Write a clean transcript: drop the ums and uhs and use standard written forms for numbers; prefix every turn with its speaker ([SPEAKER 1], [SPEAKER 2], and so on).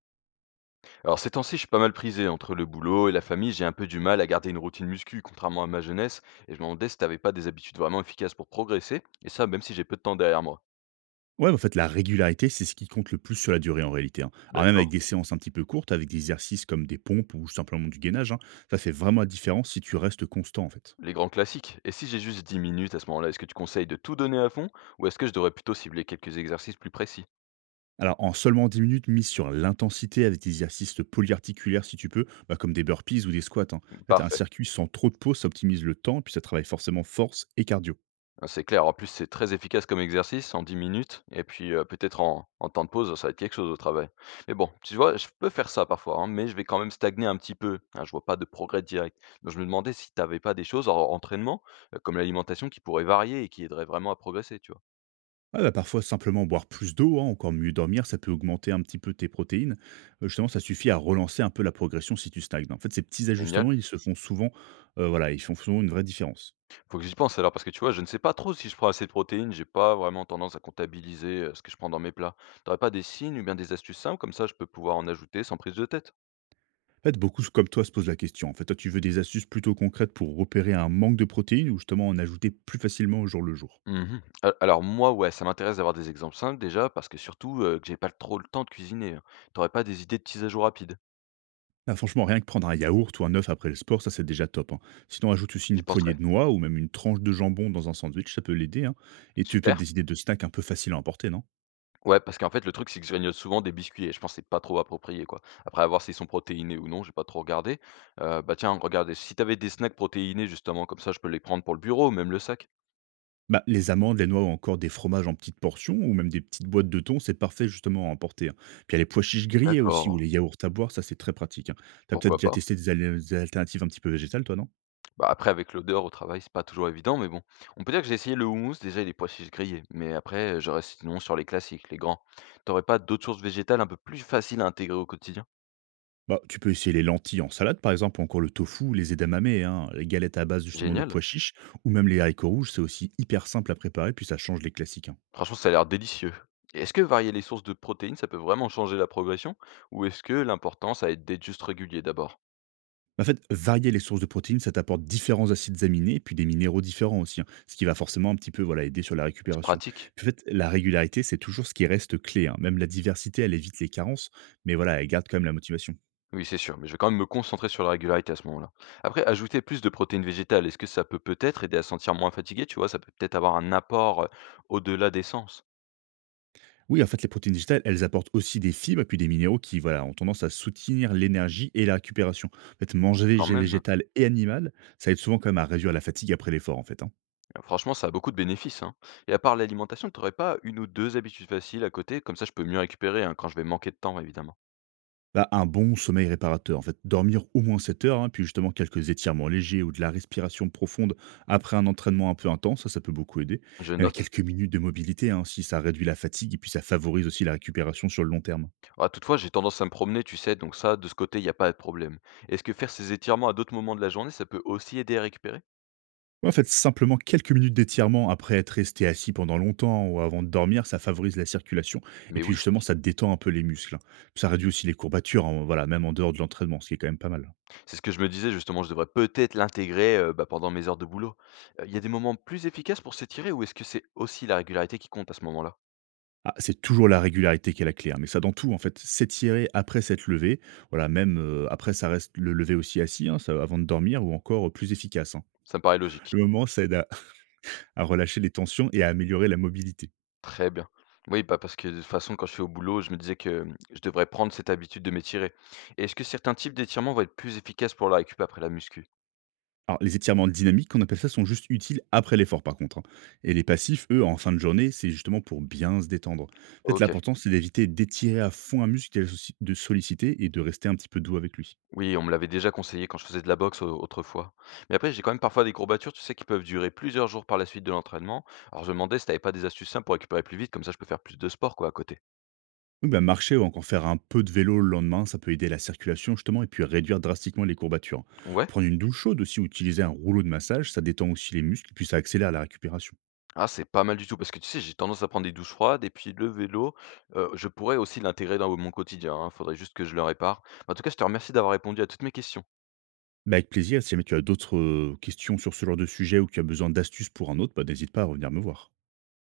[SPEAKER 1] Alors ces temps-ci, je suis pas mal prisé. Entre le boulot et la famille, j'ai un peu du mal à garder une routine muscu, contrairement à ma jeunesse. Et je me demandais si t'avais pas des habitudes vraiment efficaces pour progresser. Et ça, même si j'ai peu de temps derrière moi.
[SPEAKER 2] Ouais, en fait, la régularité, c'est ce qui compte le plus sur la durée en réalité, hein. Alors même avec
[SPEAKER 1] D'accord.
[SPEAKER 2] des séances un petit peu courtes, avec des exercices comme des pompes ou simplement du gainage, hein, ça fait vraiment la différence si tu restes constant en fait.
[SPEAKER 1] Les grands classiques. Et si j'ai juste 10 minutes à ce moment-là, est-ce que tu conseilles de tout donner à fond ou est-ce que je devrais plutôt cibler quelques exercices plus précis?
[SPEAKER 2] Alors en seulement 10 minutes, mise sur l'intensité avec des exercices polyarticulaires si tu peux, bah, comme des burpees ou des squats, hein. En fait, un
[SPEAKER 1] Parfait.
[SPEAKER 2] circuit sans trop de pause, ça optimise le temps, puis ça travaille forcément force et cardio.
[SPEAKER 1] Ah, c'est clair. En plus, c'est très efficace comme exercice en 10 minutes. Et puis, peut-être en temps de pause, ça va être quelque chose au travail. Mais bon, tu vois, je peux faire ça parfois, hein, mais je vais quand même stagner un petit peu, hein, je vois pas de progrès direct. Donc je me demandais si tu avais pas des choses hors entraînement, comme l'alimentation qui pourraient varier et qui aideraient vraiment à progresser, tu vois?
[SPEAKER 2] Ouais, bah, parfois simplement boire plus d'eau, hein, encore mieux dormir, ça peut augmenter un petit peu tes protéines. Justement, ça suffit à relancer un peu la progression si tu stagnes. En fait, ces petits
[SPEAKER 1] Génial.
[SPEAKER 2] ajustements, ils se font souvent, voilà, ils font souvent une vraie différence.
[SPEAKER 1] Faut que j'y pense alors parce que tu vois, je ne sais pas trop si je prends assez de protéines, j'ai pas vraiment tendance à comptabiliser, ce que je prends dans mes plats. T'aurais pas des signes ou bien des astuces simples comme ça je peux pouvoir en ajouter sans prise de tête?
[SPEAKER 2] En fait, beaucoup comme toi se posent la question. En fait, toi, tu veux des astuces plutôt concrètes pour repérer un manque de protéines ou justement en ajouter plus facilement au jour le jour?
[SPEAKER 1] Mmh mh. Alors moi, ouais, ça m'intéresse d'avoir des exemples simples déjà parce que surtout, que j'ai pas trop le temps de cuisiner, hein. Tu pas des idées de petits ajouts rapides?
[SPEAKER 2] Ah, franchement, rien que prendre un yaourt ou un œuf après le sport, ça, c'est déjà top, hein. Sinon, ajoute aussi une
[SPEAKER 1] J'y
[SPEAKER 2] poignée
[SPEAKER 1] penserai.
[SPEAKER 2] de noix ou même une tranche de jambon dans un sandwich, ça peut l'aider, hein, et tu as peut-être
[SPEAKER 1] Super.
[SPEAKER 2] des idées de snacks un peu faciles à emporter, non?
[SPEAKER 1] Ouais, parce qu'en fait, le truc, c'est que je grignote souvent des biscuits et je pense que c'est pas trop approprié, quoi. Après, à voir s'ils sont protéinés ou non, j'ai pas trop regardé. Bah, tiens, regarde, si t'avais des snacks protéinés justement, comme ça, je peux les prendre pour le bureau, même le sac.
[SPEAKER 2] Bah, les amandes, les noix ou encore des fromages en petites portions ou même des petites boîtes de thon, c'est parfait justement à emporter, hein. Puis il y a les pois chiches grillés aussi ou
[SPEAKER 1] D'accord,
[SPEAKER 2] les yaourts à boire, ça c'est très pratique, hein. T'as peut-être
[SPEAKER 1] pourquoi
[SPEAKER 2] déjà
[SPEAKER 1] pas?
[SPEAKER 2] testé des alternatives un petit peu végétales toi, non?
[SPEAKER 1] Bah, après avec l'odeur au travail, c'est pas toujours évident, mais bon. On peut dire que j'ai essayé le houmous, déjà il est pois chiches grillés, mais après, je reste sinon sur les classiques, les grands. T'aurais pas d'autres sources végétales un peu plus faciles à intégrer au quotidien?
[SPEAKER 2] Bah, tu peux essayer les lentilles en salade par exemple, ou encore le tofu, les edamame, hein, les galettes à base justement de
[SPEAKER 1] Génial.
[SPEAKER 2] pois chiches ou même les haricots rouges, c'est aussi hyper simple à préparer puis ça change les classiques, hein.
[SPEAKER 1] Franchement, ça a l'air délicieux. Et est-ce que varier les sources de protéines, ça peut vraiment changer la progression? Ou est-ce que l'important, ça va être d'être juste régulier d'abord?
[SPEAKER 2] En fait, varier les sources de protéines, ça t'apporte différents acides aminés, puis des minéraux différents aussi, hein, ce qui va forcément un petit peu voilà, aider sur la
[SPEAKER 1] C'est
[SPEAKER 2] récupération.
[SPEAKER 1] pratique.
[SPEAKER 2] Puis en fait, la régularité, c'est toujours ce qui reste clé, hein. Même la diversité, elle évite les carences, mais voilà, elle garde quand même la motivation.
[SPEAKER 1] Oui, c'est sûr, mais je vais quand même me concentrer sur la régularité à ce moment-là. Après, ajouter plus de protéines végétales, est-ce que ça peut peut-être aider à se sentir moins fatigué, tu vois? Ça peut peut-être avoir un apport, au-delà des sens,
[SPEAKER 2] Oui, en fait, les protéines végétales, elles apportent aussi des fibres, puis des minéraux qui voilà, ont tendance à soutenir l'énergie et la récupération. En fait, manger
[SPEAKER 1] quand même.
[SPEAKER 2] végétal et animal, ça aide souvent quand même à réduire la fatigue après l'effort, en fait, hein.
[SPEAKER 1] Ah, franchement, ça a beaucoup de bénéfices, hein. Et à part l'alimentation, tu n'aurais pas une ou 2 habitudes faciles à côté? Comme ça, je peux mieux récupérer, hein, quand je vais manquer de temps, évidemment.
[SPEAKER 2] Bah, un bon sommeil réparateur, en fait. Dormir au moins 7 heures, hein, puis justement quelques étirements légers ou de la respiration profonde après un entraînement un peu intense, ça peut beaucoup aider.
[SPEAKER 1] Je
[SPEAKER 2] Même
[SPEAKER 1] note.
[SPEAKER 2] quelques minutes de mobilité, hein, si ça réduit la fatigue et puis ça favorise aussi la récupération sur le long terme.
[SPEAKER 1] Ah, toutefois, j'ai tendance à me promener, tu sais, donc ça, de ce côté, il n'y a pas de problème. Est-ce que faire ces étirements à d'autres moments de la journée, ça peut aussi aider à récupérer?
[SPEAKER 2] Ouais, en fait, simplement quelques minutes d'étirement après être resté assis pendant longtemps ou avant de dormir, ça favorise la circulation et
[SPEAKER 1] Mais
[SPEAKER 2] puis
[SPEAKER 1] oui,
[SPEAKER 2] justement ça détend un peu les muscles, hein. Ça réduit aussi les courbatures, hein, voilà, même en dehors de l'entraînement, ce qui est quand même pas mal.
[SPEAKER 1] c'est ce que je me disais justement, je devrais peut-être l'intégrer, bah, pendant mes heures de boulot. Il y a des moments plus efficaces pour s'étirer ou est-ce que c'est aussi la régularité qui compte à ce moment-là?
[SPEAKER 2] Ah, c'est toujours la régularité qui est la clé, hein, mais ça dans tout en fait. S'étirer après s'être levé, voilà, même après ça reste le lever aussi assis, hein, avant de dormir ou encore plus efficace, hein.
[SPEAKER 1] Ça me paraît logique.
[SPEAKER 2] Le moment, ça aide à relâcher les tensions et à améliorer la mobilité.
[SPEAKER 1] Très bien. Oui, bah, parce que de toute façon, quand je suis au boulot, je me disais que mmh, je devrais prendre cette habitude de m'étirer. Et est-ce que certains types d'étirements vont être plus efficaces pour la récup après la muscu?
[SPEAKER 2] Alors les étirements dynamiques, on appelle ça, sont juste utiles après l'effort par contre, hein. Et les passifs, eux, en fin de journée, c'est justement pour bien se détendre. En fait,
[SPEAKER 1] OK.
[SPEAKER 2] l'important, c'est d'éviter d'étirer à fond un muscle et de de solliciter et de rester un petit peu doux avec lui.
[SPEAKER 1] Oui, on me l'avait déjà conseillé quand je faisais de la boxe au autrefois. Mais après, j'ai quand même parfois des courbatures, tu sais, qui peuvent durer plusieurs jours par la suite de l'entraînement. Alors je me demandais si t'avais pas des astuces simples pour récupérer plus vite, comme ça je peux faire plus de sport, quoi, à côté.
[SPEAKER 2] Oui, bah, marcher ou encore faire un peu de vélo le lendemain, ça peut aider la circulation justement et puis réduire drastiquement les courbatures.
[SPEAKER 1] Ouais?
[SPEAKER 2] Prendre une douche chaude aussi, ou utiliser un rouleau de massage, ça détend aussi les muscles et puis ça accélère la récupération.
[SPEAKER 1] Ah, c'est pas mal du tout, parce que tu sais, j'ai tendance à prendre des douches froides et puis le vélo, je pourrais aussi l'intégrer dans mon quotidien, hein. Faudrait juste que je le répare. En tout cas, je te remercie d'avoir répondu à toutes mes questions.
[SPEAKER 2] Bah, avec plaisir, si jamais tu as d'autres questions sur ce genre de sujet ou que tu as besoin d'astuces pour un autre, bah, n'hésite pas à revenir me voir.